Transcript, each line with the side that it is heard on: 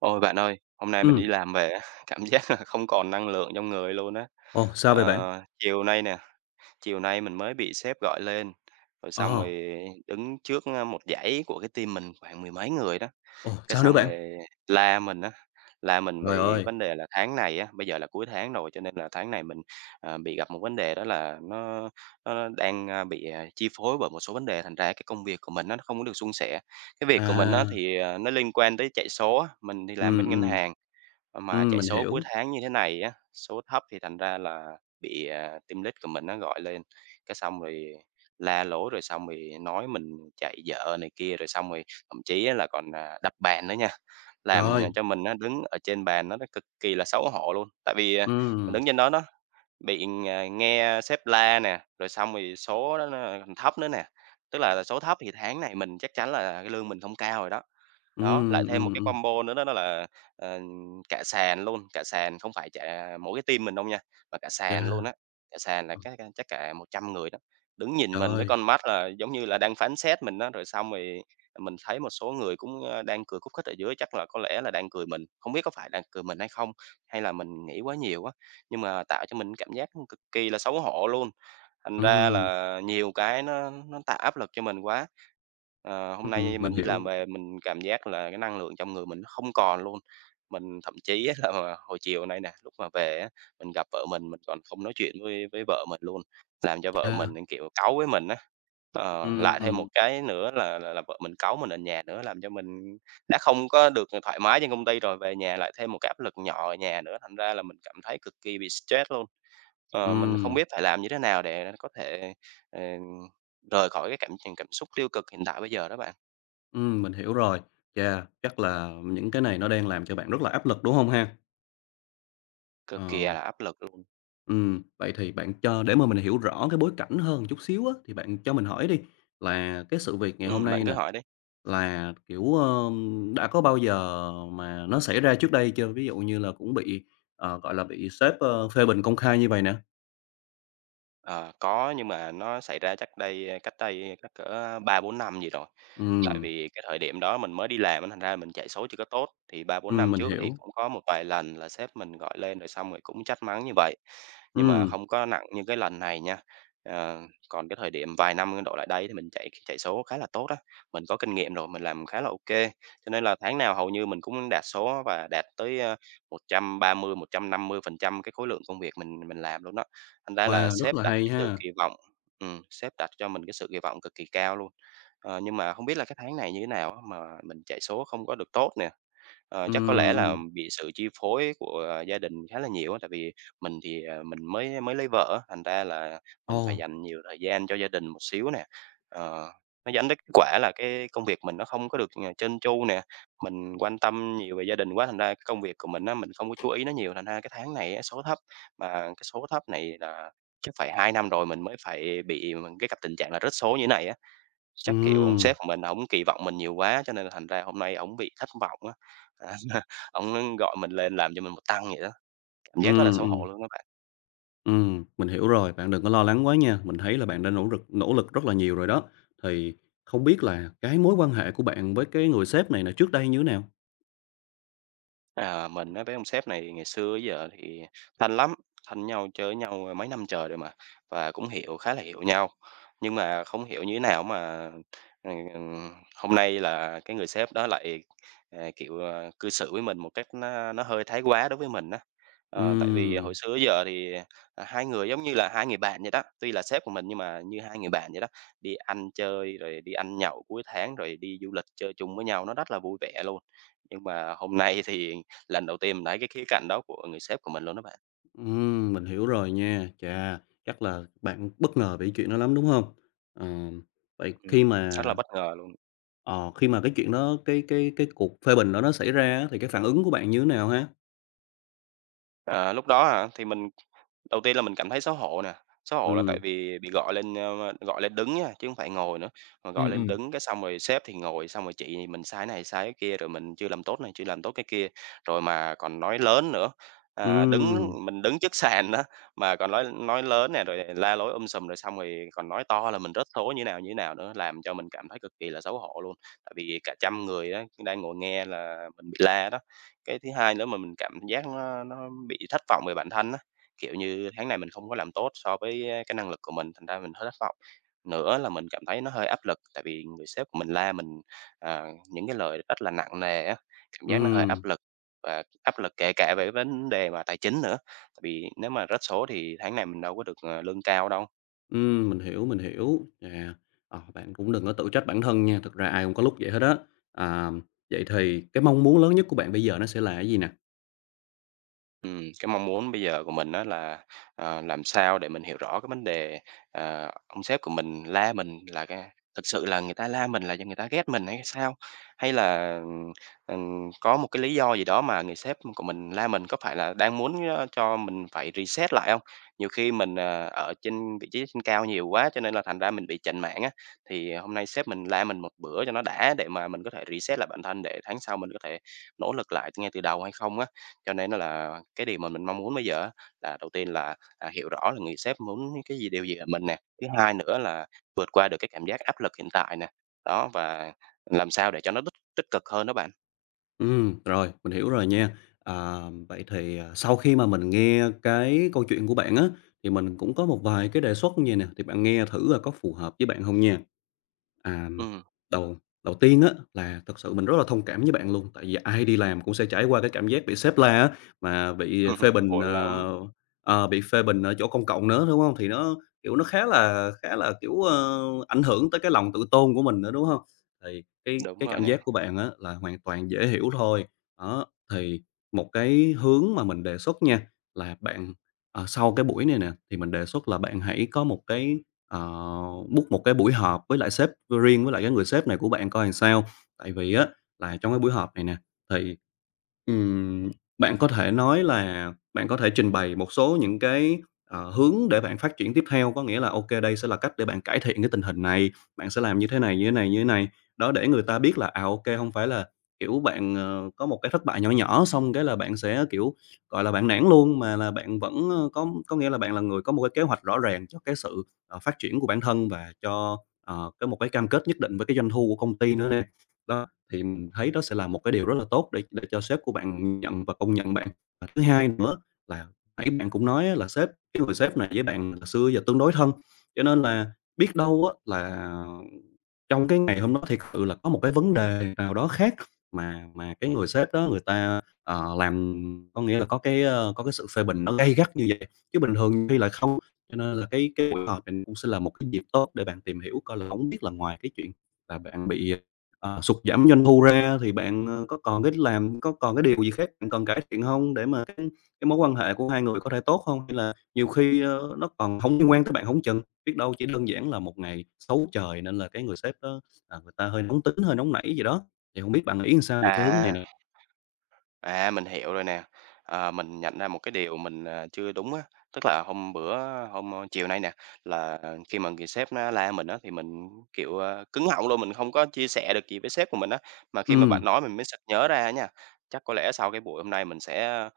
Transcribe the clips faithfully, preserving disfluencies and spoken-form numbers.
right: Ôi, bạn ơi, hôm nay mình đi
left: Ừm.
right: làm về á, cảm giác là không còn năng lượng trong người luôn á.
left: Ồ, sao vậy bạn?
right: Ờ, chiều nay nè, chiều nay mình mới bị sếp gọi lên, rồi xong
left: Ờ.
right: rồi đứng trước, ơ, một dãy của cái team mình khoảng mười mấy người đó,
left: Ồ,
right: cái
left: sao nữa
right: xong
left: bạn?
right: rồi la mình á, la mình
left: Giời
right: vì
left: ơi.
right: vấn đề là tháng này á, bây giờ là cuối tháng rồi, cho nên là tháng này mình, ờ, bị gặp một vấn đề đó là nó nó đang, ơ, bị chi phối bởi một số vấn đề thành ra cái công việc của mình á nó không có được suôn sẻ. Cái việc của mình á
left: À.
right: thì nó liên quan tới chạy số á, mình thì làm
left: Ừm,
right: bên ngân
left: ừm.
right: hàng, mà
left: Ừm,
right: chạy
left: mình
right: số cuối
left: hiểu.
right: tháng như thế này á, số thấp thì thành ra là bị, à, team lead của mình á gọi lên, cái xong rồi la lối, rồi xong rồi nói mình chạy dở này kia, rồi xong rồi thậm chí là còn, à, đập bàn nữa nha. Làm
left: Trời!
right: cho mình á đứng ở trên bàn đó nó cực kỳ là xấu hổ luôn, tại vì, ờ, mình đứng
left: Ừm.
right: trên đó đó bị ng nghe sếp la nè, rồi xong rồi số đó nó thấp nữa nè, tức là số thấp thì tháng này mình chắc chắn là cái lương mình không cao rồi đó. Đó,
left: Ừm,
right: lại thêm
left: ừm,
right: một cái
left: ừm.
right: combo nữa đó đó là, ờ, cả sàn luôn, cả sàn không phải chả mỗi cái team mình đâu nha, mà cả
left: Chà!
right: sàn luôn á, cả sàn là
left: Ờ.
right: các, a, chắc cả một trăm người đó, đứng nhìn mình với
left: Trời!
right: con mắt là giống như là đang phán xét mình á. Rồi xong rồi mình thấy một số người cũng, ơ, đang cười khúc khích ở dưới chắc là có lẽ là đang cười mình. Không biết có phải đang cười mình hay không? Hay là mình nghĩ quá nhiều á, nhưng mà tạo cho mình cảm giác, ưm, cực kỳ là xấu hổ luôn. Thành ra
left: Ừm.
right: là nhiều cái nó nó tạo áp lực cho mình quá. Ờ, hôm
left: Ừm,
right: nay
left: mình
right: mình đi làm
left: hiểu.
right: về mình cảm giác là cái năng lượng trong người mình nó không còn luôn. Mình thậm chí á, là hồi chiều nay nè, lúc mà về á, mình gặp vợ mình, mình còn không nói chuyện với với vợ mình luôn, làm cho vợ mình
left: Chà.
right: nẫn, kiểu, cáu với mình á. Ờ, lại thêm một
left: Ừm.
right: cái nữa là là là vợ mình cáu mình ở nhà nữa, làm cho mình đã không có được, ờ, thoải mái trên công ty rồi, về nhà lại thêm một cái áp lực nhỏ ở nhà nữa, thành ra là mình cảm thấy cực kỳ bị stress luôn. Ờ, mình không
left: Ừm.
right: biết phải làm như thế nào để có thể, ờ, rời khỏi cái cảm cảm xúc tiêu cực hiện tại bây giờ đó bạn?
left: Ừm, mình hiểu rồi. Yeah, chắc là những cái này nó đang làm cho bạn rất là áp lực, đúng hông ha?
right: Cực kỳ
left: Ờ.
right: là áp lực luôn.
left: Ừm. Vậy thì bạn cho để mà mình hiểu rõ cái bối cảnh hơn một chút xíu á, thì bạn cho mình hỏi đi, là cái sự việc ngày hôm
right: Ừm, bạn
left: nay
right: cứ
left: nè,
right: hỏi đi.
left: là, kiểu, ưm, đã có bao giờ mà nó xảy ra trước đây chưa? Ví dụ như là cũng bị, ờ, gọi là, bị sếp, ơ, phê bình công khai như vầy nè.
right: Ờ, có, nhưng mà nó xảy ra chắc đây, ơ cách đây chắc cỡ ba bốn năm gì rồi, tại
left: Ừm.
right: vì cái thời điểm đó mình mới đi làm á, thành ra mình chạy số chưa có tốt. Thì ba bốn
left: Ừm,
right: năm
left: mình
right: trước thì
left: hiểu.
right: cũng có một vài lần là sếp mình gọi lên rồi xong rồi cũng trách mắng như vậy, nhưng mà
left: Ừm.
right: không có nặng như cái lần này nha. Ờ, còn cái thời điểm vài năm, ơ, đổ lại đây thì mình chạy chạy số khá là tốt á, mình có kinh nghiệm rồi mình làm khá là ô kê, cho nên là tháng nào hầu như mình cũng đạt số và đạt tới, ơ, một trăm ba mươi một trăm năm mươi phần trăm cái khối lượng công việc mình mình làm luôn đó. Thành ra là
left: Wow, rất
right: sếp
left: là
right: đặt
left: hay
right: cái sự
left: ha!
right: kỳ vọng ừm, sếp đặt cho mình cái sự kỳ vọng cực kỳ cao luôn. Ờ, nhưng mà hông biết là cái tháng này như thế nào á mà mình chạy số không có được tốt nè. Ờ, chắc có lẽ
left: Ừm,
right: là
left: ừm.
right: bị sự chi phối của gia đình khá là nhiều á, tại vì mình thì, ờ, mình mới mới lấy vợ á, thành ra là mình phải
left: Ồ!
right: dành nhiều thời gian cho gia đình một xíu nè. Ờ, nó dẫn đến kết quả là cái công việc mình nó không có được, ờ, trơn tru nè. Mình quan tâm nhiều về gia đình quá, thành ra cái công việc của mình á, mình không có chú ý nó nhiều, thành ra cái tháng này á số thấp. Mà cái số thấp này là chắc phải hai năm rồi mình mới phải bị mà cái gặp tình trạng là rớt số như thế này á. Chắc kiểu ông
left: Ừm.
right: sếp của mình ổng kỳ vọng mình nhiều quá cho nên thành ra hôm nay ổng bị thất vọng á, ổng, ưm, gọi mình lên làm cho mình một tăng vậy đó. Cảm giác rất là
left: Ừm,
right: xấu hổ
left: ừm.
right: luôn á bạn.
left: Ừm, mình hiểu rồi, bạn đừng có lo lắng quá nha. Mình thấy là bạn đã nỗ rực nỗ lực rất là nhiều rồi đó. Thì không biết là cái mối quan hệ của bạn với cái người sếp này này nè trước đây như thế nào?
right: À, mình á với ông sếp này ngày xưa đến giờ thì thân lắm, thân với nhau, chơi với nhau, ơ, mấy năm trời rồi mà và cũng hiểu khá là hiểu nhau. Nhưng mà không hiểu như thế nào mà, ừm, ừm, hôm nay là cái người sếp đó lại, ờ, kiểu, ờ, cư xử với mình một cách nó nó hơi thái quá đối với mình á, ờ, tại vì hồi
left: Ừm.
right: xưa tới giờ thì, ờ, hai người giống như là hai người bạn vậy đó. Tuy là sếp của mình nhưng mà như hai người bạn vậy đó, đi ăn chơi, rồi đi ăn nhậu cuối tháng rồi đi du lịch chơi chung với nhau, nó rất là vui vẻ luôn, nhưng mà hôm nay thì lần đầu tiên mình thấy cái khía cạnh đó của người sếp của mình luôn đó bạn.
left: Ừm, mình hiểu rồi nha. Chà. Chắc là bạn bất ngờ về cái chuyện đó lắm, đúng hông? Ừm. Vậy khi
right: Ừm,
left: mà
right: rất là bất ngờ luôn.
left: ờ, khi mà cái chuyện đó cái cái cái cuộc phê bình đó nó xảy ra á thì cái phản ứng của bạn như thế nào ha?
right: Ờ, lúc đó hả? Thì mình đầu tiên là mình cảm thấy xấu hổ nè, xấu hổ là tại
left: Ừm.
right: vì bị gọi lên, ơ, ơ, gọi lên đứng nha, chứ hông phải ngồi nữa, mà gọi
left: Ừm,
right: lên
left: ừm.
right: đứng cái xong rồi sếp thì ngồi, xong rồi chỉ mình sai này sai cái kia, rồi mình chưa làm tốt này, chưa làm tốt cái kia. Rồi mà còn nói lớn nữa, à, đứng
left: Ừm.
right: mình đứng trước sàn á mà còn nói nói lớn nè, rồi la lối um sùm, rồi xong rồi còn nói to là mình rớt số như nào như nào nữa, làm cho mình cảm thấy cực kỳ là xấu hổ luôn, tại vì cả trăm người á đang ngồi nghe là mình bị la đó. Cái thứ hai nữa mà mình cảm giác nó nó bị thất vọng về bản thân á, kiểu như, tháng này mình không có làm tốt so với, ơ, cái năng lực của mình, thành ra mình hơi thất vọng. Nữa là mình cảm thấy nó hơi áp lực, tại vì người sếp của mình la mình, ờ, những cái lời rất là nặng nề á. Cảm giác nó hơi áp
left: Ừm.
right: lực và áp lực kể cả về vấn đề mà tài chính nữa, tại vì nếu mà rớt số thì tháng này mình đâu có được, ờ, lương cao đâu.
left: Ừm, mình hiểu, mình hiểu. Nè, ờ, bạn cũng đừng có tự trách bản thân nha, thực ra ai cũng có lúc vậy hết đó. À, vậy thì cái mong muốn lớn nhất của bạn bây giờ nó sẽ là cái gì nè?
right: Ừm, cái mong muốn bây giờ của mình á là, ờ, làm sao để mình hiểu rõ cái vấn đề, ờ, ông sếp của mình la mình là ga thực sự là người ta la mình là do người ta ghét mình hay sao. Hay là, ừm, ừm, có một cái lý do gì đó mà người sếp của mình la mình, có phải là đang muốn, ơ, cho mình phải reset lại hông. Nhiều khi mình, ờ, ở trên vị trí trên cao nhiều quá, cho nên là thành ra mình bị chểnh mảng á, thì hôm nay sếp mình la mình một bữa cho nó đã để mà mình có thể reset lại bản thân, để tháng sau mình có thể nỗ lực lại ngay từ đầu hay không á. Cho nên đó là cái điều mà mình mong muốn bây giờ á là, đầu tiên là, à, hiểu rõ là người sếp muốn cái gì, điều gì ở mình nè, thứ hai nữa là vượt qua được cái cảm giác áp lực hiện tại nè. Đó, và làm sao để cho nó tích tích cực hơn đó bạn.
left: Ừm, rồi, mình hiểu rồi nha. À, vậy thì, ờ, sau khi mà mình nghe cái câu chuyện của bạn á, thì mình cũng có một vài cái đề xuất vầy nè, thì bạn nghe thử coi có phù hợp với bạn hông nha. À.
right: Ừm.
left: Đầu đầu tiên á là thực sự mình rất là thông cảm với bạn luôn, tại vì ai đi làm cũng sẽ trải qua cái cảm giác bị sếp la á, mà bị phê bình,
right: Buồn lắm!
left: ờ, ờ, bị phê bình ở chỗ công cộng nữa, đúng hông? Thì nó, kiểu, nó khá là khá là, kiểu, ơ, ảnh hưởng tới cái lòng tự tôn của mình nữa, đúng hông? Thì cái
right: Đúng
left: cái
right: rồi
left: cảm
right: nè.
left: giác của bạn á, là hoàn toàn dễ hiểu thôi. Đó, thì một cái hướng mà mình đề xuất nha, là bạn, ờ, sau cái buổi này nè thì mình đề xuất là bạn hãy có một cái, ờ, book một cái buổi họp với lại sếp riêng với lại cái người sếp này của bạn coi sao. Tại vì á là trong cái buổi họp này nè, thì, ừm, bạn có thể nói là bạn có thể trình bày một số những cái, ờ, hướng để bạn phát triển tiếp theo, có nghĩa là, ô kê, đây sẽ là cách để bạn cải thiện cái tình hình này, bạn sẽ làm như thế này, như thế này, như thế này. Đó, để người ta biết là, à, ô kê, hông phải là, kiểu, bạn, ờ, có một cái thất bại nhỏ nhỏ, xong cái là bạn sẽ, kiểu, gọi là, bạn nản luôn mà là bạn vẫn, ơ có có nghĩa là bạn là người có một cái kế hoạch rõ ràng cho cái sự, ờ, phát triển của bản thân và cho, ờ, có một cái cam kết nhất định với cái doanh thu của công ty nữa nè. Đó, thì mình thấy đó sẽ là một cái điều rất là tốt để để cho sếp của bạn nhìn nhận và công nhận bạn. Và thứ hai nữa là nãy bạn cũng nói á, là sếp cái người sếp này với bạn từ xưa giờ tương đối thân, cho nên là biết đâu á là trong cái ngày hôm đó thiệt sự là có một cái vấn đề nào đó khác mà mà cái người sếp đó người ta, ờ, làm có nghĩa là có cái, ơ, có cái sự phê bình nó gay gắt như vậy, chứ bình thường thì lại không. Cho nên là cái cái buổi họp này cũng sẽ là một cái dịp tốt để bạn tìm hiểu coi là hổng biết là ngoài cái chuyện mà bạn bị, ờ, sụt giảm doanh thu ra thì bạn, ơ, có còn cái làm có còn cái điều gì khác bạn cần cải thiện hông, để mà cái cái mối quan hệ của hai người có thể tốt không, hay là nhiều khi, ơ, nó còn hông liên quan tới bạn hổng chừng. Biết đâu chỉ đơn giản là một ngày xấu trời nên là cái người sếp đó là người ta hơi nóng tính, hơi nóng nảy gì đó. Thì hông biết bạn nghĩ sao về cái hướng này
right: À.
left: nè?
right: À, mình hiểu rồi nè. Ờ, mình nhận ra một cái điều mình, ờ, chưa đúng á, tức là hôm bữa, ơ, hôm, ơ, chiều nay nè là khi mà người sếp á la mình á, thì mình, ưm, kiểu, ơ, cứng họng luôn, mình không có chia sẻ được gì với sếp của mình á. Mà khi mà bạn
left: Ừm.
right: nói mình mới sực nhớ ra á nha. Chắc có lẽ sau cái buổi hôm nay mình sẽ, ơ,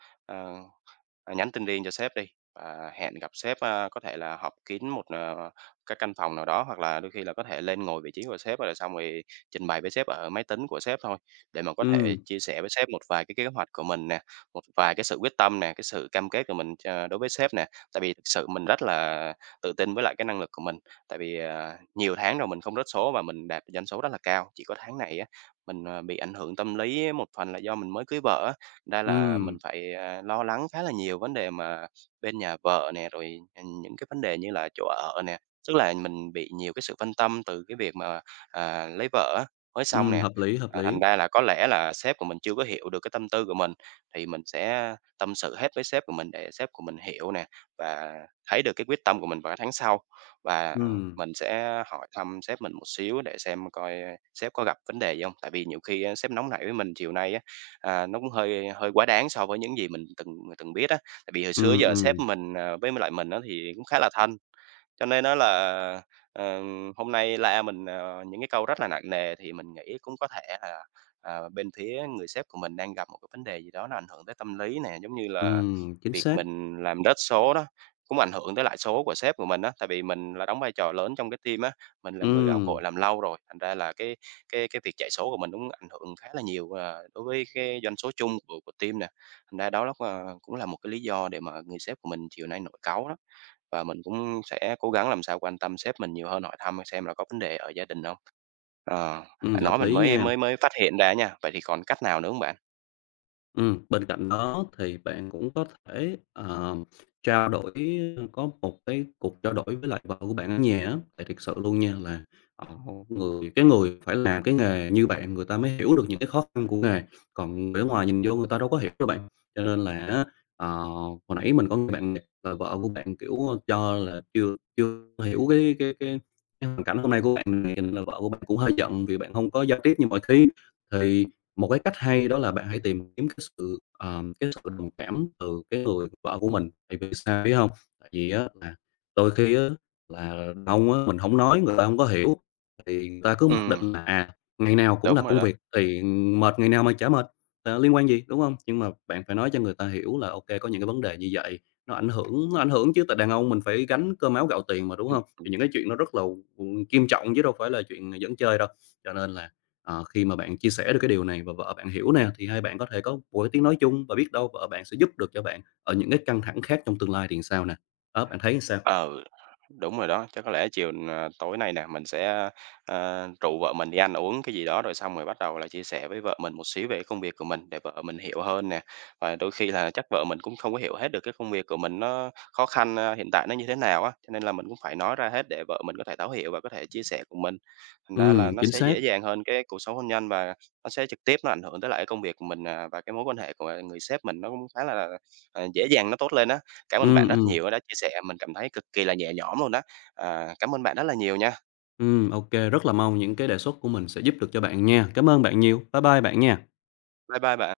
right: ờ, nhắn tin riêng cho sếp đi, ờ, hẹn gặp sếp, a, có thể là họp kín một, ờ, cái căn phòng nào đó, hoặc là đôi khi là có thể lên ngồi vị trí của sếp, rồi xong rồi trình bày với sếp ở máy tính của sếp thôi để mà có thể
left: Ừm.
right: chia sẻ với sếp một vài cái kế hoạch của mình nè, một vài cái sự quyết tâm nè, cái sự cam kết của mình cho đối với sếp nè. Tại vì thực sự mình rất là tự tin với lại cái năng lực của mình, tại vì, ờ, nhiều tháng rồi mình không rớt số và mình đạt doanh số rất là cao. Chỉ có tháng này á, mình, ờ, bị ảnh hưởng tâm lý á một phần là do mình mới cưới vợ á, ra là mình
left: Ừm.
right: phải, a, lo lắng khá là nhiều vấn đề mà bên nhà vợ nè, rồi, ừm, những cái vấn đề như là chỗ ở nè. Tức là mình bị nhiều cái sự phân tâm từ cái việc mà, à, lấy vợ á mới xong
left: Ừm,
right: nè,
left: hợp lý, hợp
right: ờ, thành
left: lý.
right: ra là có lẽ là sếp của mình chưa có hiểu được cái tâm tư của mình, thì mình sẽ tâm sự hết với sếp của mình để sếp của mình hiểu nè, và thấy được cái quyết tâm của mình vào tháng sau. Và
left: Ừm.
right: mình sẽ hỏi thăm sếp mình một xíu để xem coi, ơ, sếp có gặp vấn đề gì hông, tại vì nhiều khi á sếp nóng nảy với mình chiều nay á, à, nó cũng hơi hơi quá đáng so với những gì mình từng từng biết á. Tại vì hồi xưa tới
left: Ừm,
right: giờ sếp
left: ừm.
right: mình, ờ, với m lại mình á, thì cũng khá là thân, cho nên á là, ờ, ừm, hôm nay la mình, ờ, những cái câu rất là nặng nề thì mình nghĩ cũng có thể là, ờ, bên phía người sếp của mình đang gặp một cái vấn đề gì đó nó ảnh hưởng tới tâm lý nè. Giống như là
left: Ừm, chính
right: việc
left: xác.
right: mình làm rớt số đó, cũng ảnh hưởng tới lại số của sếp của mình á, tại vì mình là đóng vai trò lớn trong cái team á, mình là người gạo
left: Ừm.
right: cội làm lâu rồi, thành ra là cái cái cái việc chạy số của mình cũng ảnh hưởng khá là nhiều, ờ, đối với cái doanh số chung của của team nè, thành ra đó l ơ, cũng là một cái lý do để mà người sếp của mình chiều nay nổi cáu đó. Và mình cũng sẽ cố gắng làm sao quan tâm sếp mình nhiều hơn, hỏi thăm xem là có vấn đề ở gia đình hông. Ờ,
left: Ừm,
right: bạn nói
left: hợp
right: mình
left: lý
right: mới
left: nha.
right: mới mới phát hiện ra á nha. Vậy thì còn cách nào nữa hông bạn?
left: Ừm, bên cạnh đó thì bạn cũng có thể, ờm, trao đổi, ơ có một cái cuộc trao đổi với lại vợ của bạn ở nhà á, tại thiệt sự luôn nha, ờ, một người cái người phải làm cái nghề như bạn người ta mới hiểu được những cái khó khăn của nghề, còn để ngoài nhìn vô người ta đâu có hiểu đâu bạn. Cho nên là á, ờ, hồi nãy mình có nghe bạn nè là vợ của bạn, kiểu, ơ, cho là chưa chưa hiểu cái cái cái cái hoàn cảnh hôm nay của bạn mình kình là vợ của bạn cũng hơi giận vì bạn hông có giao tiếp như mọi khi, thì một cái cách hay đó là bạn hãy tìm kiếm cái sự, ờm, cái sự đồng cảm từ cái người vợ của mình. Tại vì sao biết hông? Tại vì á là đôi khi á là đàn ông á mình hổng nói, người ta hông có hiểu thì người ta cứ mặc
right: Ừm.
left: định là, à, ngày nào cũng là
right: Đúng rồi
left: công
right: đó.
left: việc thì, ừm, mệt ngày nào mà chả mệt, ờ, liên quan gì, đúng hông? Nhưng mà bạn phải nói cho người ta hiểu là ô kê có những cái vấn đề như vậy, nó ảnh hưởng ảnh hưởng chứ, tại đàn ông mình phải gánh cơm áo gạo tiền mà, đúng
right: Ừm.
left: hông? Thì
right: Đúng.
left: những cái chuyện nó rất là, ừm, nghiêm trọng chứ đâu phải là chuyện giỡn chơi đâu. Cho nên là, à, khi mà bạn chia sẻ được cái điều này và vợ bạn hiểu nè thì hai bạn có thể có một cái tiếng nói chung và biết đâu vợ bạn sẽ giúp được cho bạn ở những cái căng thẳng khác trong tương lai thì sao nè. Đó, bạn thấy sao?
right: Ờ. Đúng rồi đó, chắc có lẽ chiều, ờ, tối nay nè, mình sẽ, ơ, ơ, rủ vợ mình đi ăn uống cái gì đó, rồi xong rồi bắt đầu là chia sẻ với vợ mình một xíu về cái công việc của mình để vợ mình hiểu hơn nè. Và đôi khi là chắc vợ mình cũng không có hiểu hết được cái công việc của mình nó khó khăn, ơ, hiện tại nó như thế nào á, cho nên là mình cũng phải nói ra hết để vợ mình có thể thấu hiểu và có thể chia sẻ cùng mình. Thành ra là
left: Ừm,
right: nó
left: chính
right: sẽ
left: xác.
right: dễ dàng hơn cái cuộc sống hôn nhân và nó sẽ trực tiếp nó ảnh hưởng tới lại cái công việc của mình, à, và cái mối quan hệ của, à, người sếp mình nó cũng khá là, à, dễ dàng nó tốt lên á. Cảm ơn
left: Ừm,
right: bạn rất
left: ừm.
right: nhiều á đã chia sẻ, mình cảm thấy cực kỳ là nhẹ nhõm luôn á. Ờ, cảm ơn bạn rất là nhiều nha!
left: Ừ, ô kê, rất là mong những cái đề xuất của mình sẽ giúp được cho bạn nha. Cảm ơn bạn nhiều, bye bye bạn nha.
right: Bye bye bạn.